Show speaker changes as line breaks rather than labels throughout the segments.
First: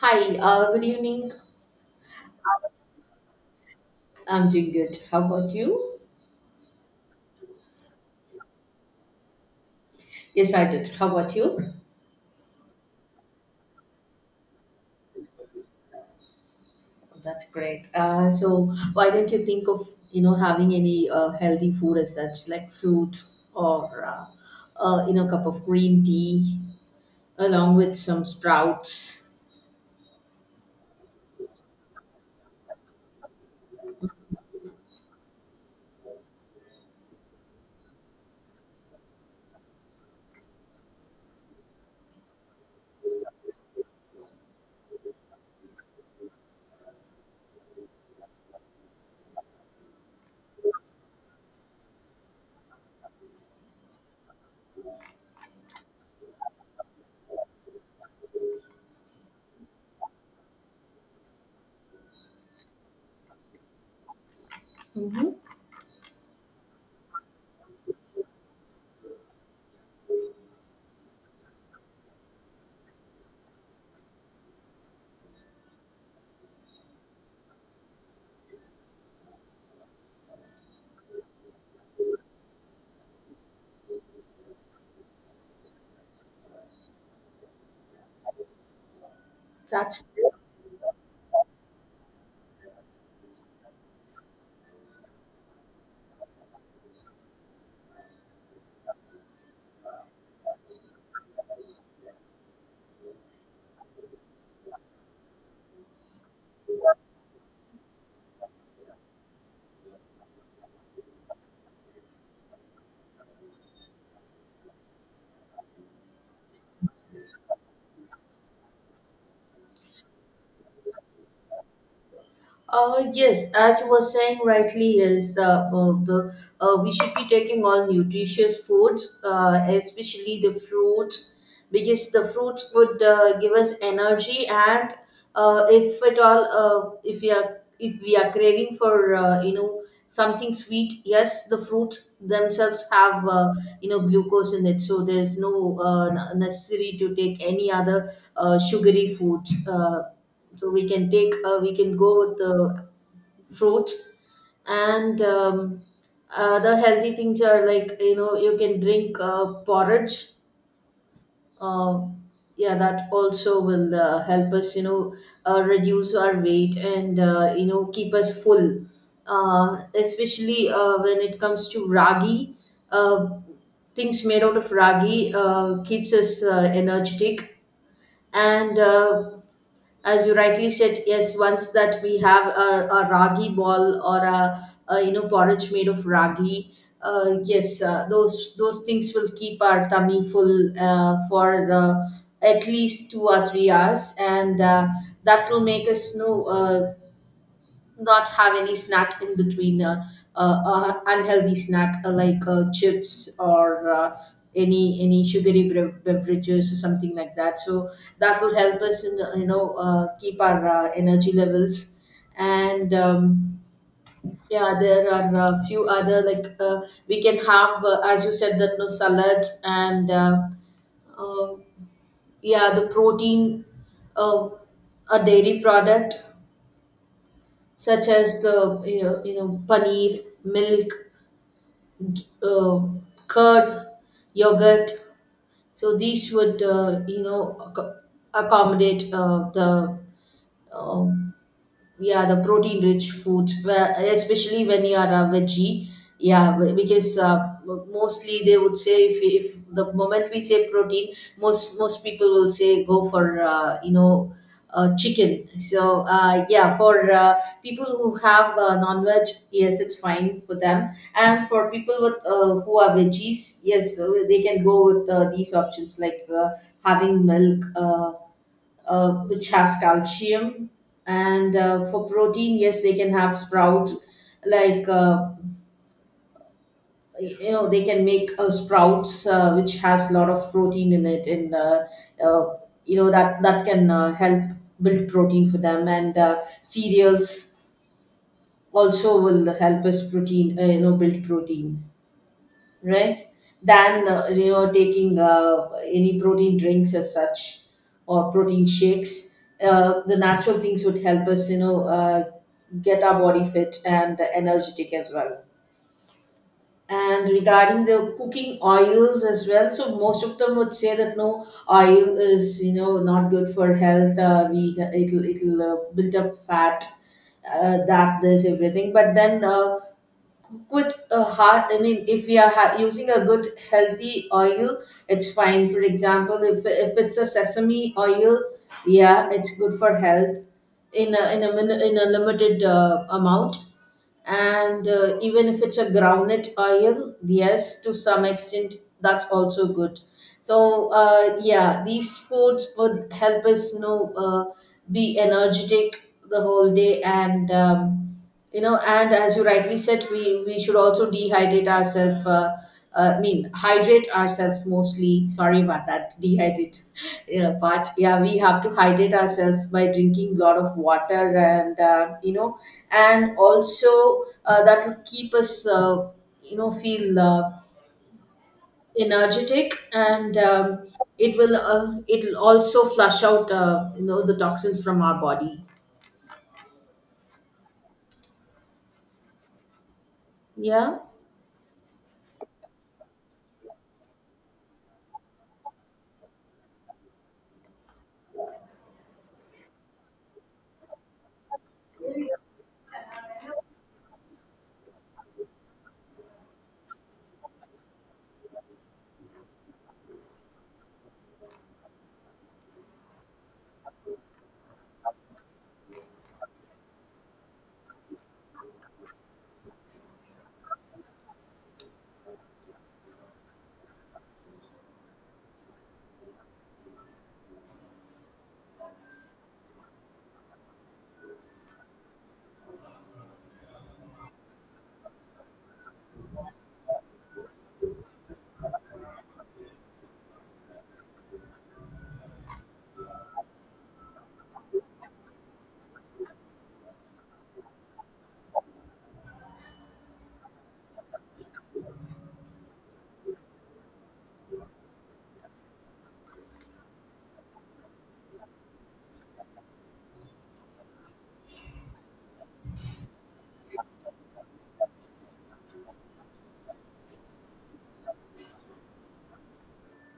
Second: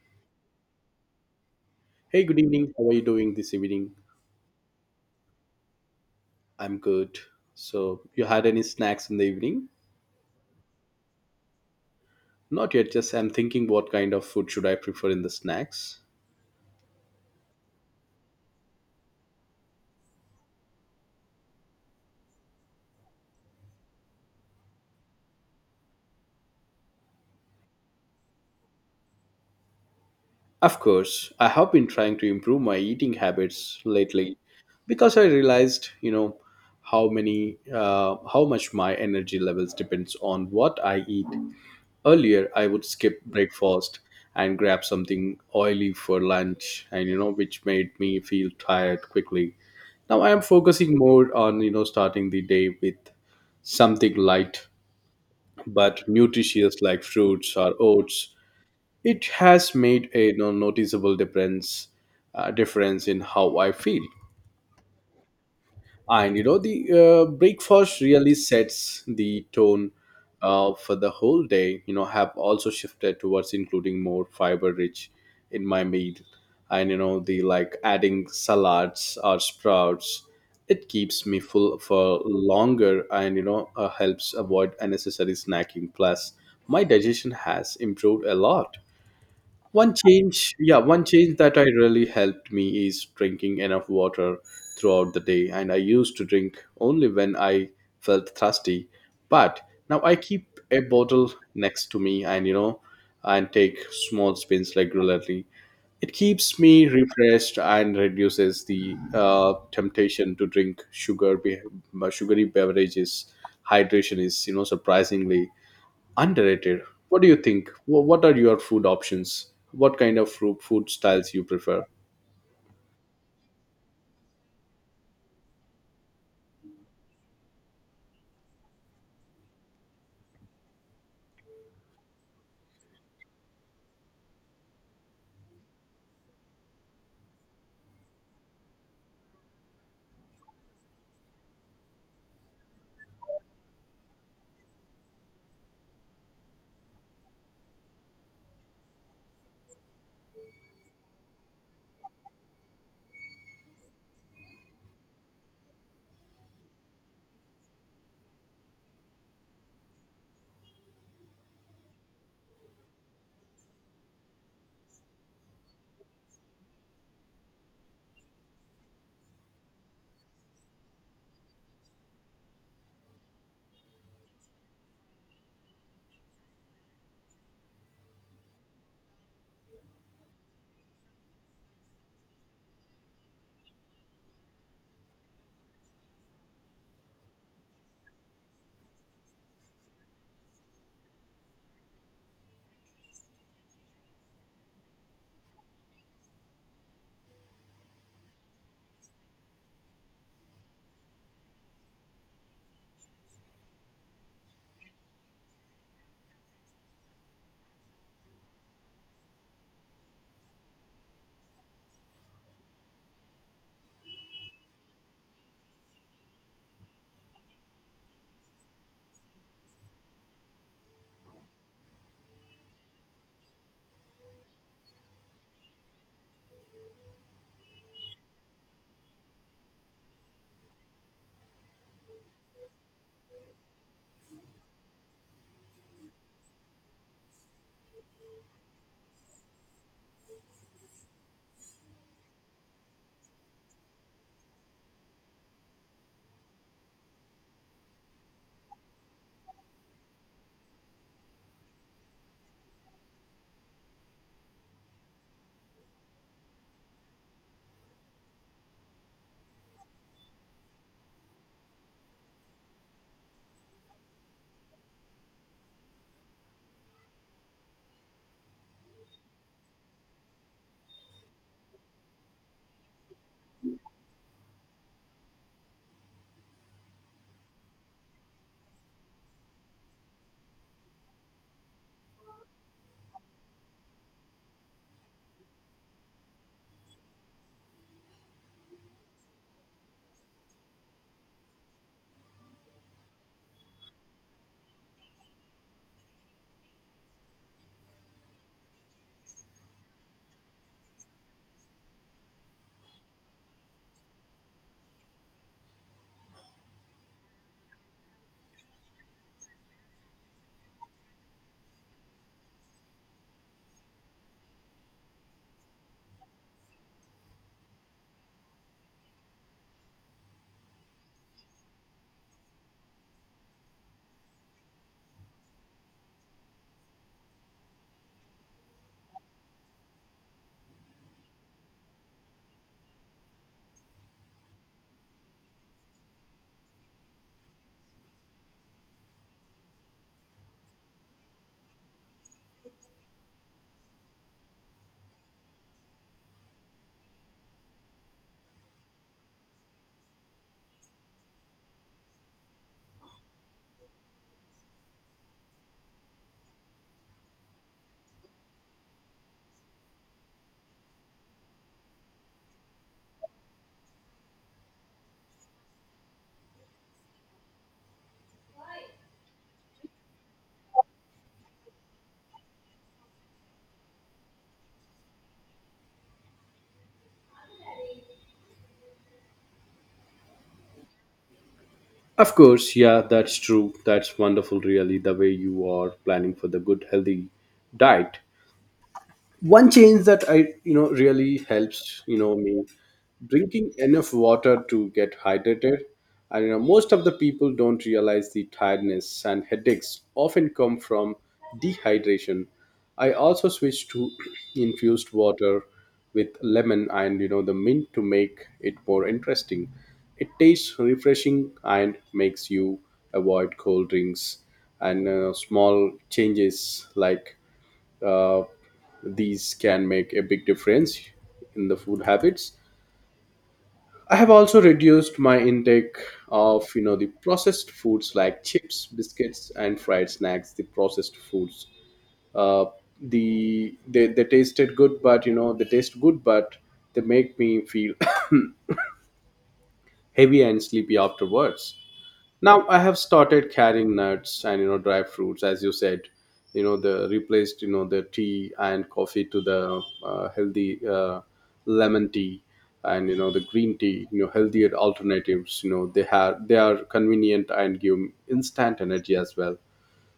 Hi, good evening.
Hey, good evening. How are you doing this evening?
I'm doing good. How about you?
I'm good. So, you had any snacks in the evening?
Yes, I did. How about you?
Not yet, just I'm thinking what kind of food should I prefer in the snacks?
That's great. So why don't you think of, having any healthy food as such, like fruits or, cup of green tea along with some sprouts.
Of course, I have been trying to improve my eating habits lately because I realized, you know, how much my energy levels depends on what I eat. Earlier, I would skip breakfast and grab something oily for lunch, and you know, which made me feel tired quickly. Now I am focusing more on, you know, starting the day with something light but nutritious like fruits or oats. It has made a you know, noticeable difference in how I feel.
Mm-hmm.
And you know the breakfast really sets the tone for the whole day. You know, have also shifted towards including more fiber rich in my meal, and you know the like adding salads or sprouts. It keeps me full for longer, and you know helps avoid unnecessary snacking. Plus my digestion has improved a lot. one
That's
change, yeah, one change that I really helped me is drinking enough water throughout the day. And I used to drink only when I felt thirsty. But now I keep a bottle next to me and, you know, and take small spins regularly. It keeps me refreshed and reduces the temptation to drink sugary beverages. Hydration is, you know, surprisingly underrated. What do you think? What are your food options? What kind of food styles you prefer?
Yes, as you were saying rightly, is the we should be taking all nutritious foods, especially the fruits, because the fruits would give us energy, and if at all, if we are craving for something sweet, yes, the fruits themselves have glucose in it, so there's no necessary to take any other sugary foods. So we can take we can go with the fruits, and the healthy things are like you can drink porridge. Uh, yeah that also will help us, reduce our weight and, keep us full, especially when it comes to ragi. uh, Things made out of ragi keeps us energetic. And uh, as you rightly said, yes, once that we have a ragi ball or a porridge made of ragi, yes, those things will keep our tummy full for at least 2 or 3 hours, and that will make us, not have any snack in between, unhealthy snack, like chips or any sugary beverages or something like that. So that will help us in, keep our energy levels. And um, yeah there are a few other, like, we can have, as you said that, no, salads and, uh, yeah, the protein, uh, a dairy product such as the, paneer, milk, g- uh, curd, yogurt. So these would, accommodate the, um yeah, the protein rich foods, especially when you are a veggie. Yeah, because, mostly they would say, if the moment we say protein, most people will say, go for, chicken. So, yeah, for, people who have, non-veg, yes, it's fine for them. And for people with, who are veggies, yes, they can go with, these options, like, having milk, which has calcium, and, for protein, yes, they can have sprouts, like, they can make, sprouts, which has a lot of protein in it. And, uh, that can, help build protein for them. And, cereals also will help us protein, build protein, right, than, taking, any protein drinks as such or protein shakes. The natural things would help us, get our body fit and energetic as well. And regarding the cooking oils as well, so most of them would say that, no, oil is, not good for health. We, it'll build up fat, that this everything. But then, with a heart, I mean, if we are using a good, healthy oil, it's fine. For example, if it's a sesame oil, yeah, it's good for health, in a in a limited amount. And, even if it's a groundnut oil, yes, to some extent, that's also good. So, yeah, these foods would help us, be energetic the whole day. And and as you rightly said, we should also dehydrate ourselves, I mean, hydrate ourselves mostly. Sorry about that, dehydrate yeah, part. Yeah, we have to hydrate ourselves by drinking a lot of water. And, and also, that will keep us, feel, energetic. And it will, it will also flush out, the toxins from our body. Yeah.
Of course, yeah, that's true. That's wonderful, really, the way you are planning for the good, healthy diet. One change that I you know really helps you know me, drinking enough water to get hydrated. And you know most of the people don't realize the tiredness and headaches often come from dehydration. I also switch to infused water with lemon and you know the mint to make it more interesting. It tastes refreshing and makes you avoid cold drinks. And small changes like uh, these can make a big difference in the food habits. I have also reduced my intake of you know the processed foods like chips, biscuits and fried snacks, the processed foods uh, the they taste good but they make me feel heavy and sleepy afterwards. Now I have started carrying nuts and you know dry fruits, as you said. You know the replaced you know the tea and coffee to the healthy lemon tea and you know the green tea. You know, healthier alternatives. You know they have, they are convenient and give instant energy as well.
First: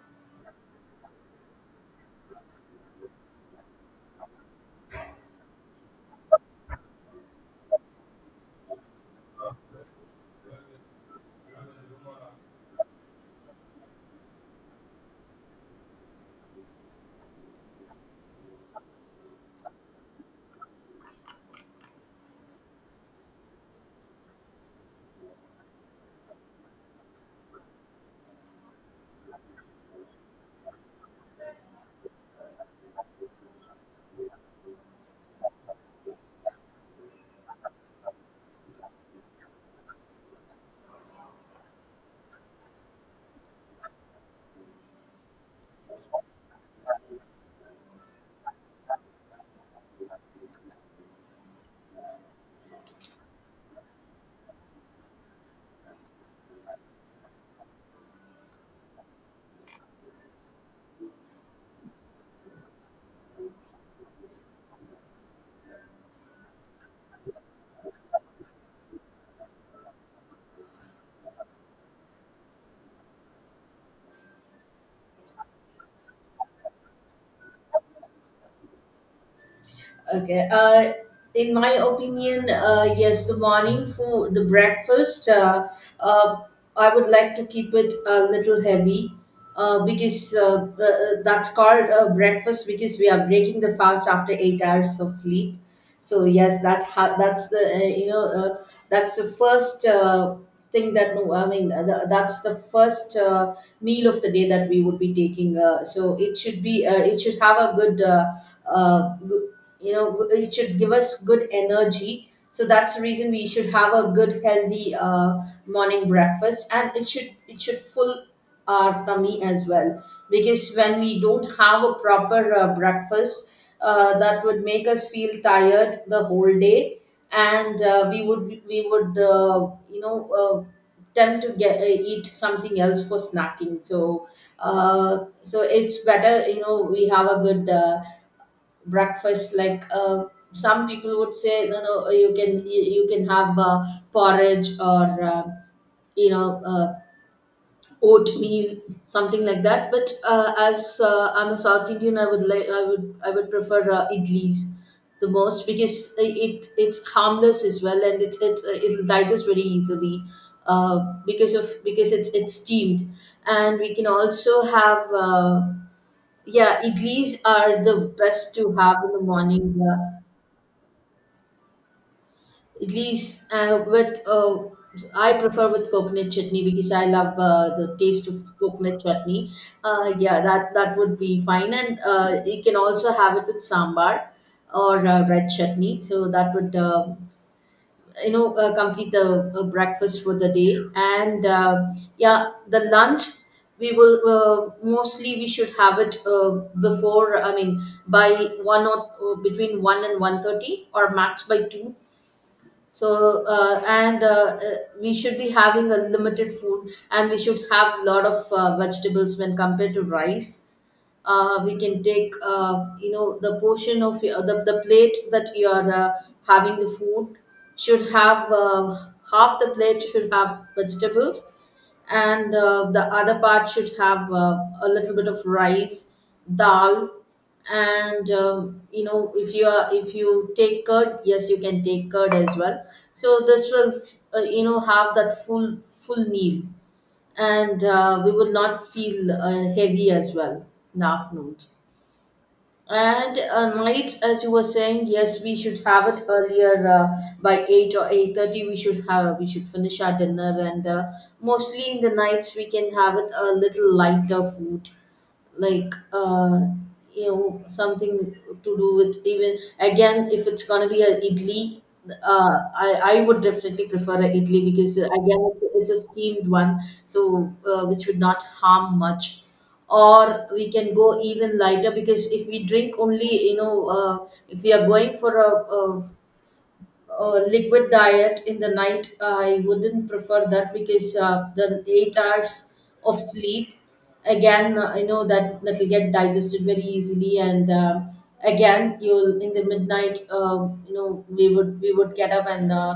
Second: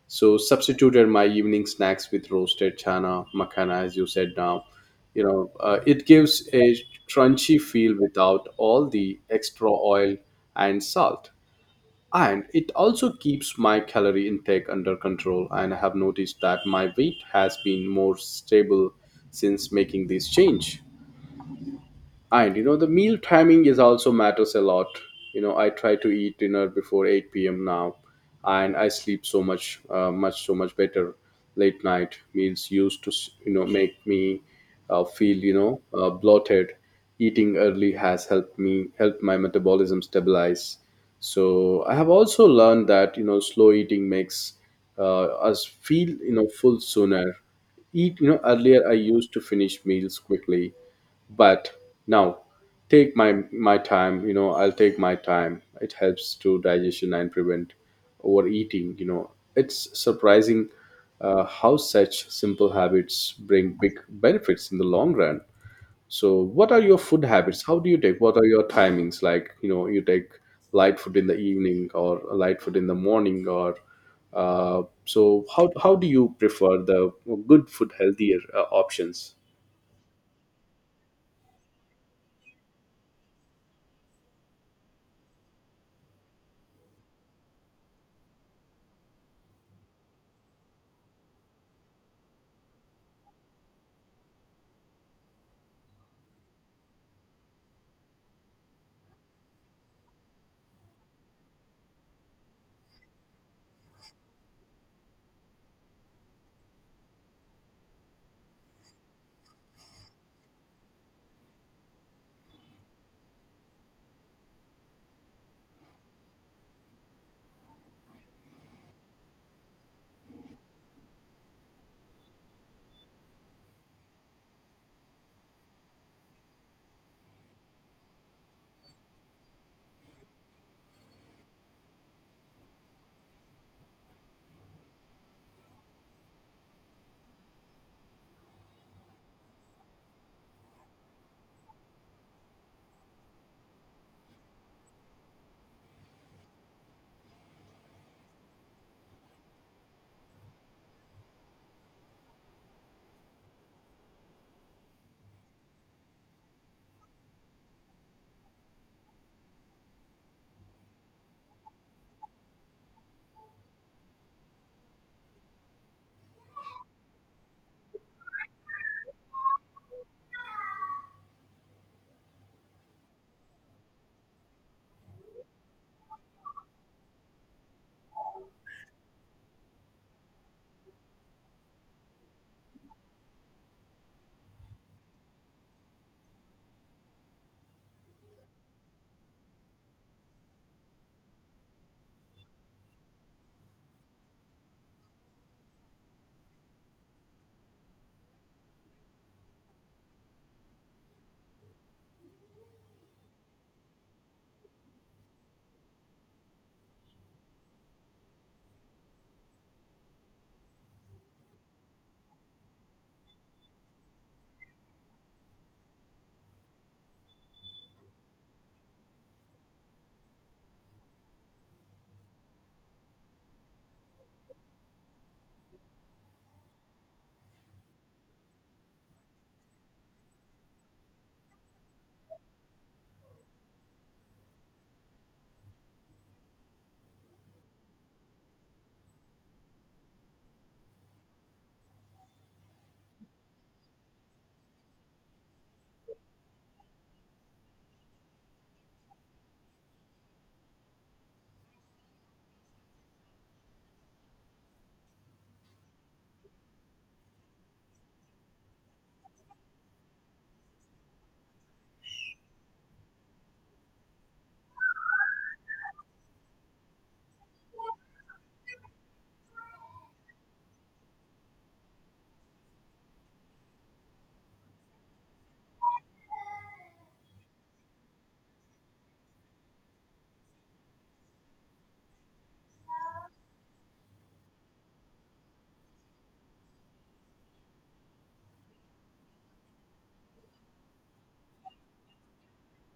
So substituted my evening snacks with roasted chana makhana, as you said now. You know it gives a crunchy feel without all the extra oil and salt, and it also keeps my calorie intake under control, and I have noticed that my weight has been more stable since making this change. And you know, the meal timing is also matters a lot. You know, I try to eat dinner before 8 p.m. now, and I sleep so much, so much better. Late night meals used to, you know, make me feel, you know, bloated. Eating early has helped me help my metabolism stabilize. So I have also learned that you know, slow eating makes us feel, you know, full sooner. Eat, you know, earlier I used to finish meals quickly, but now take my time, you know, I'll take my time. It helps to digestion and prevent overeating, you know. It's surprising how such simple habits bring big benefits in the long run. So what are your food habits? How do you take, what are your timings, like you know, you take light food in the evening or light food in the morning, or so how do you prefer the good food, healthier options?
Okay. In my opinion, yes, the morning food, the breakfast, uh, I would like to keep it a little heavy, because, that's called breakfast because we are breaking the fast after 8 hours of sleep. So yes, that's the, that's the first, thing that, I mean, that's the first meal of the day that we would be taking. So it should be, it should have a good. Uh, it should give us good energy, so that's the reason we should have a good, healthy morning breakfast, and it should, full our tummy as well, because when we don't have a proper breakfast, that would make us feel tired the whole day. And, we would you know uh, tend to get eat something else for snacking. So, so it's better, we have a good breakfast, like, some people would say, you can you can have, porridge or, you know uh, oatmeal, something like that. But, as I'm a South Indian, I would like I would I would prefer, idlis the most, because it, it's harmless as well, and it digest very easily, uh, because of, because it's steamed. And we can also have, yeah, idlis are the best to have in the morning. Idlis, with, I prefer with coconut chutney, because I love the taste of coconut chutney. Yeah, that would be fine, and you can also have it with sambar or, red chutney. So that would, complete the breakfast for the day. And, yeah, the lunch, we will, mostly we should have it, before. I mean, by one or, between 1 and 1:30, or max by 2. So, and uh, we should be having a limited food, and we should have a lot of vegetables when compared to rice. We can take, the portion of the plate that you are, having the food, should have, half the plate should have vegetables, and the other part should have, a little bit of rice, dal, and, if you are if you take curd, yes, you can take curd as well. So this will, have that full meal, and we will not feel heavy as well in the afternoons. And, nights, as you were saying, yes, we should have it earlier, by 8 or 8:30 we should finish our dinner. And, mostly in the nights we can have it a little lighter food, like, something to do with, even again, if it's gonna be an idli, I would definitely prefer an idli, because, again, it's a steamed one. So, which would not harm much. Or we can go even lighter, because if we drink only, if we are going for a liquid diet in the night, I wouldn't prefer that, because, the 8 hours of sleep, again, I know that will get digested very easily. And, again, you'll, in the midnight, you know we would get up and,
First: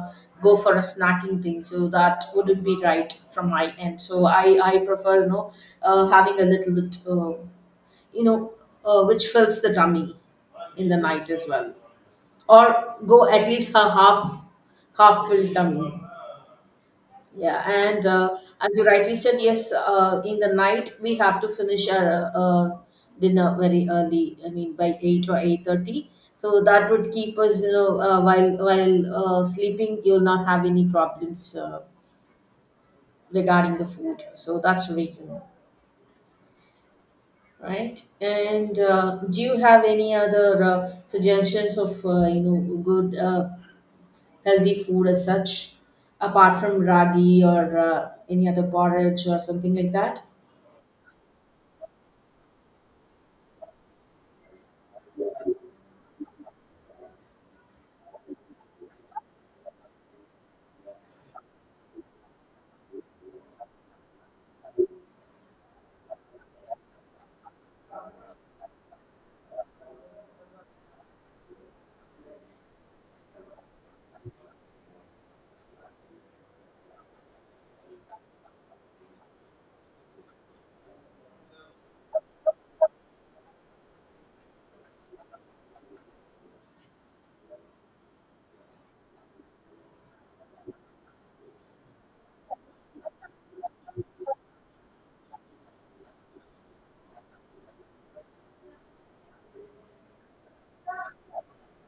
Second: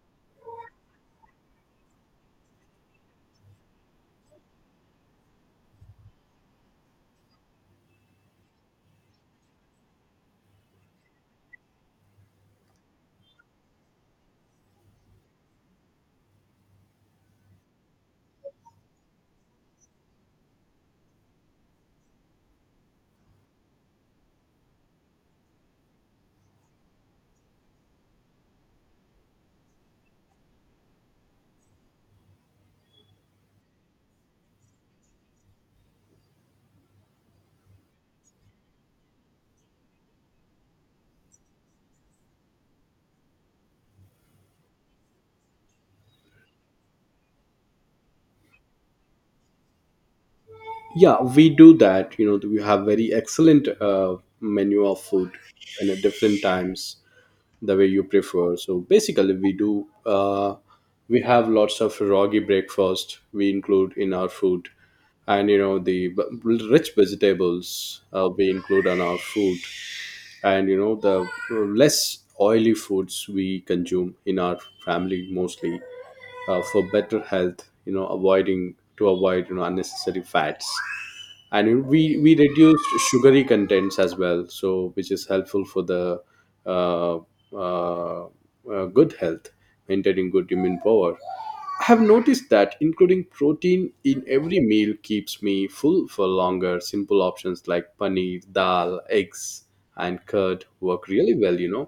go for a snacking thing. So that wouldn't be right from my end. So I prefer, having a little bit, you know which fills the tummy in the night as well, or go at least a half filled tummy. Yeah, and, as you rightly said, yes, in the night we have to finish our dinner very early. I mean, by 8 or 8:30. So that would keep us, while sleeping, you'll not have any problems regarding the food. So that's the reason, right? And, do you have any other suggestions of, good, healthy food as such, apart from ragi, or any other porridge or something like that?
Yeah, we do that. You know, we have very excellent menu of food, and at different times the way you prefer. So basically, we do. We have lots of roggy breakfast. We include in our food, and you know the rich vegetables we include on our food, and you know the less oily foods we consume in our family mostly for better health. You know, avoiding to avoid you know unnecessary fats. And we reduced sugary contents as well, so which is helpful for the uh, uh, good health, maintaining good immune power. I have noticed that including protein in every meal keeps me full for longer. Simple options like paneer, dal, eggs and curd work really well, you know.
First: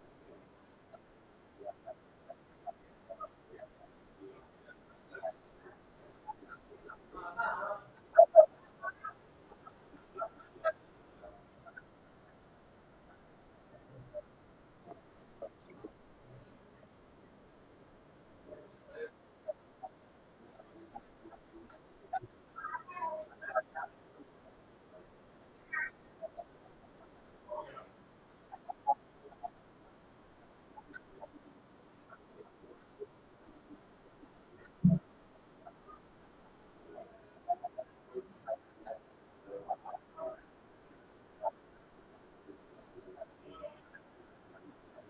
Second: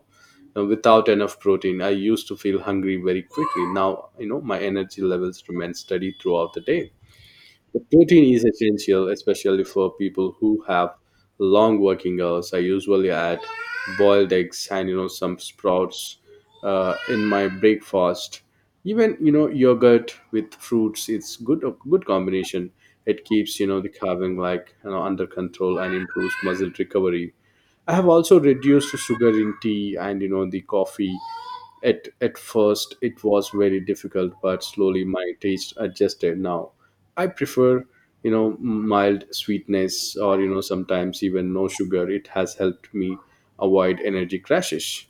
Now, without enough protein I used to feel hungry very quickly. Now you know my energy levels remain steady throughout the day. The protein is essential, especially for people who have long working hours. I usually add boiled eggs and you know some sprouts in my breakfast. Even you know yogurt with fruits. It's good, a good combination. It keeps you know the carving like you know under control and improves muscle recovery. I have also reduced the sugar in tea and you know the coffee. At first, it was very difficult, but slowly my taste adjusted. Now, I prefer, you know, mild sweetness or, you know, sometimes even no sugar. It has helped me avoid energy crashes.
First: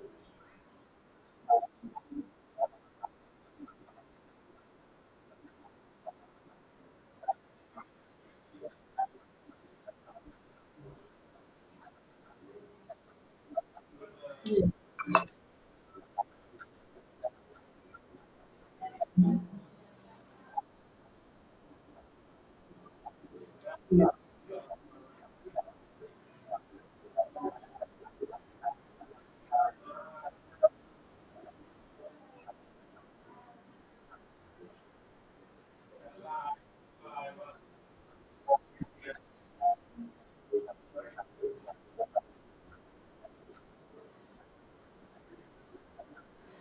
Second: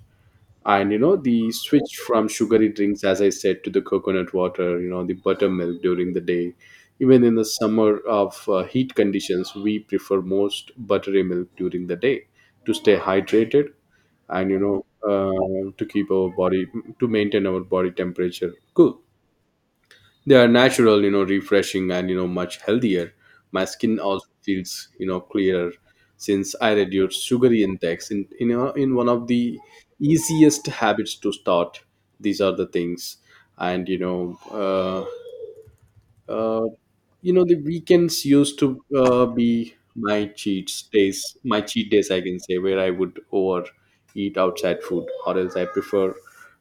And you know the switch from sugary drinks, as I said, to the coconut water, you know the buttermilk during the day. Even in the summer of heat conditions, we prefer most buttery milk during the day to stay hydrated, and you
Yeah.
know to keep our body, to maintain our body temperature cool. They are natural, you know, refreshing and you know much healthier. My skin also feels you know clearer since I reduced sugary intakes in you know, in one of the easiest habits to start, these are the things. And uh, you know, the weekends used to be my cheat days, I can say, where I would overeat outside food, or else I prefer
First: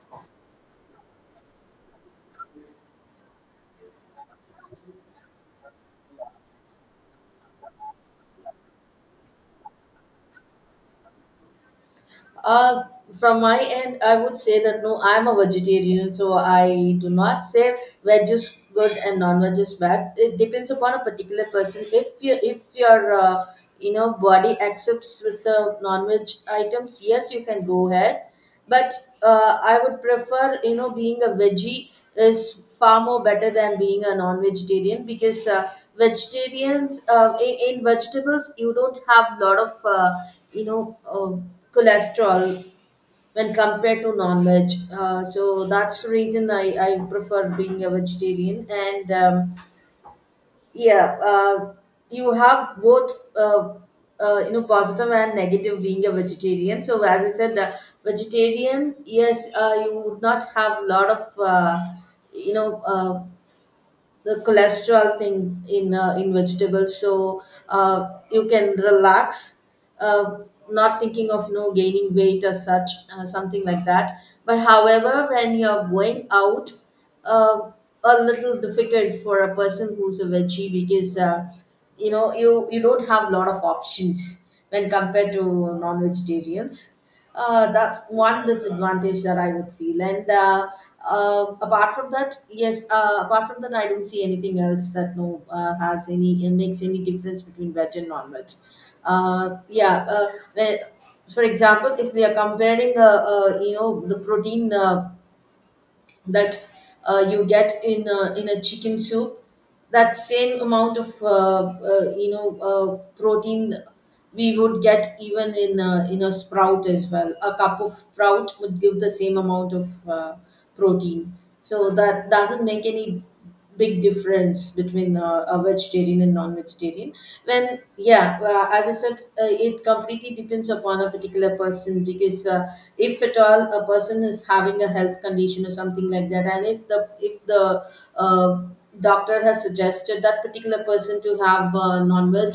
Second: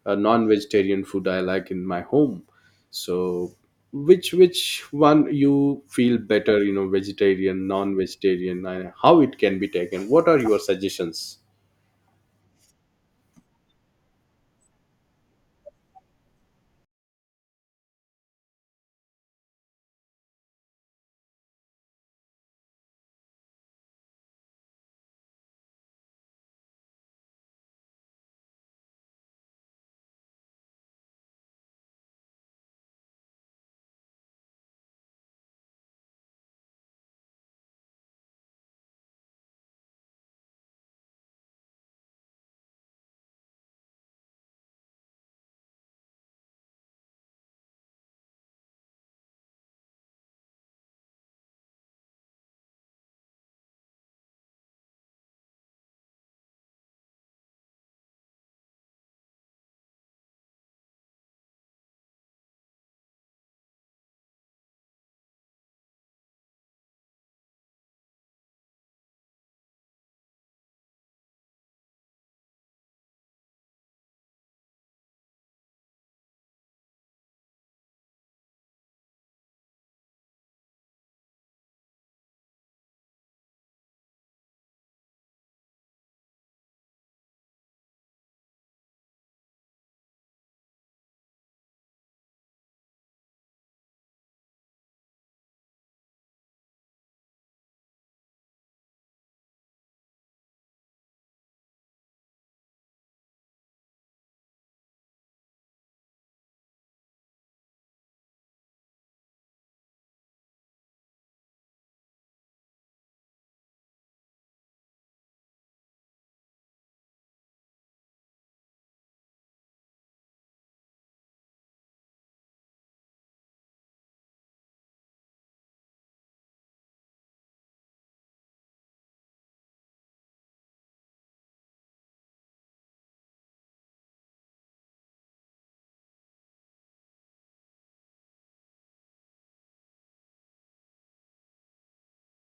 non-vegetarian food I like in my home. So, which one you feel better? You know, vegetarian, non-vegetarian, and how it can be taken? What are your suggestions?
Uh, from my end, I would say that, no, I'm a vegetarian, so I do not say veg is good and non-veg is bad. It depends upon a particular person. If your, body accepts with the non-veg items, yes, you can go ahead. But, I would prefer, being a veggie is far more better than being a non-vegetarian, because, vegetarians, in vegetables you don't have a lot of, you know uh, cholesterol when compared to non-veg. So that's the reason I prefer being a vegetarian. And. Yeah You have both, uh, positive and negative being a vegetarian. So as I said, vegetarian, yes, you would not have a lot of, you know uh, the cholesterol thing in, in vegetables. So, you can relax, uh, not thinking of no gaining weight as such, something like that. But however, when you're going out, uh, a little difficult for a person who's a veggie, because, you don't have a lot of options when compared to non-vegetarians. That's one disadvantage that I would feel. And, apart from that, yes, apart from that, I don't see anything else that, no, has any, makes any difference between veg and non-veg. Yeah, when- for example, if we are comparing, the protein. That, you get in in a chicken soup, that same amount of, protein we would get even in in a sprout as well. A cup of sprout would give the same amount of, protein. So that doesn't make any big difference between, a vegetarian and non-vegetarian. When yeah, as I said, it completely depends upon a particular person. Because, if at all a person is having a health condition or something like that, and if the uh, doctor has suggested that particular person to have, non-veg,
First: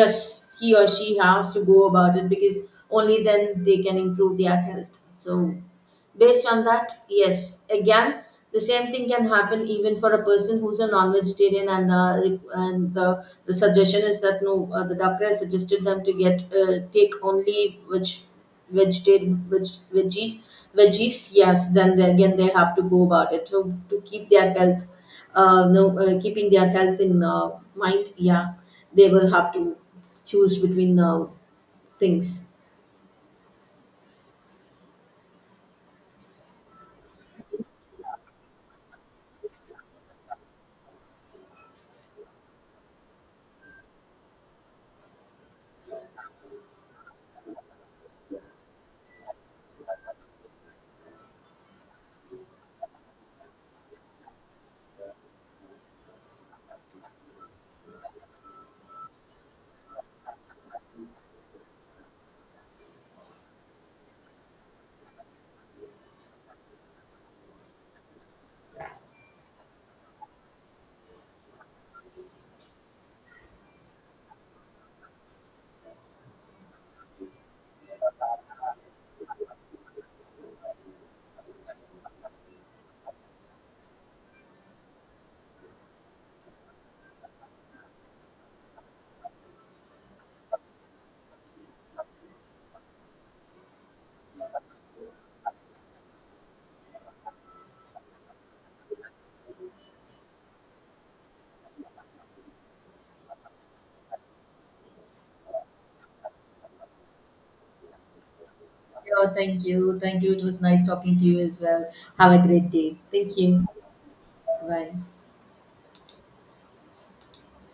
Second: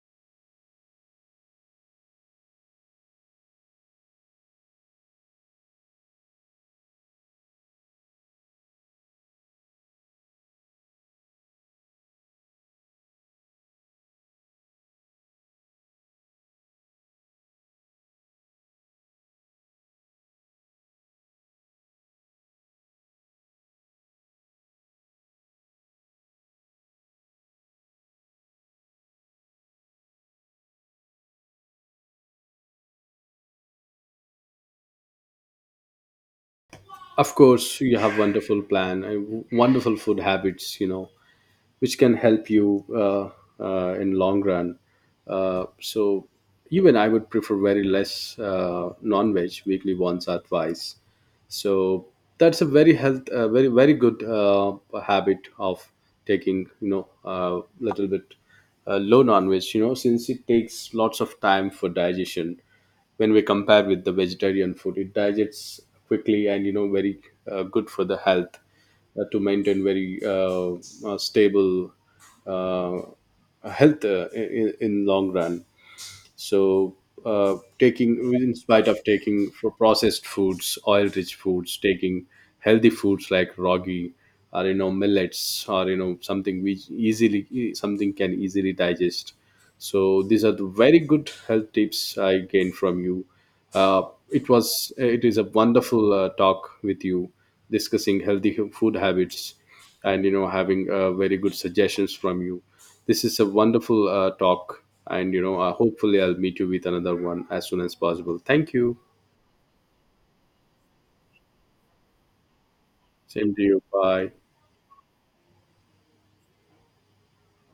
yes, he or she has to go about it, because only then they can improve their health. So based on that, yes. Again, the same thing can happen even for a person who's a non-vegetarian. And, and the suggestion is that, no, the doctor has suggested them to get, take only which vegetarian, which veggies. Yes, then they, again, they have to go about it to, keep their health, no, keeping their health in, mind. Yeah, they will have to choose between, things.
Of course, you have wonderful plan, wonderful food habits. You know, which can help you in long run. So even I would prefer very less non-veg weekly once or twice. So that's a very health very very good habit of taking you know a little bit low non-veg, you know, since it takes lots of time for digestion. When we compare with the vegetarian food, it digests quickly and you know very good for the health to maintain very stable uh, health in long run. So taking in spite of taking for processed foods, oil rich foods, taking healthy foods like ragi or you know millets or you know something which easily something can easily digest. So these are the very good health tips I gained from you. uh, it was, it is a wonderful talk with you, discussing healthy food habits and you know having very good suggestions from you. This is a wonderful talk, and you know, hopefully, I'll meet you with another one as soon as possible. Thank you.
Yeah, thank you. Thank you. It was nice talking to you as well. Have a great day. Thank
Same to
you.
you. Bye.
Bye.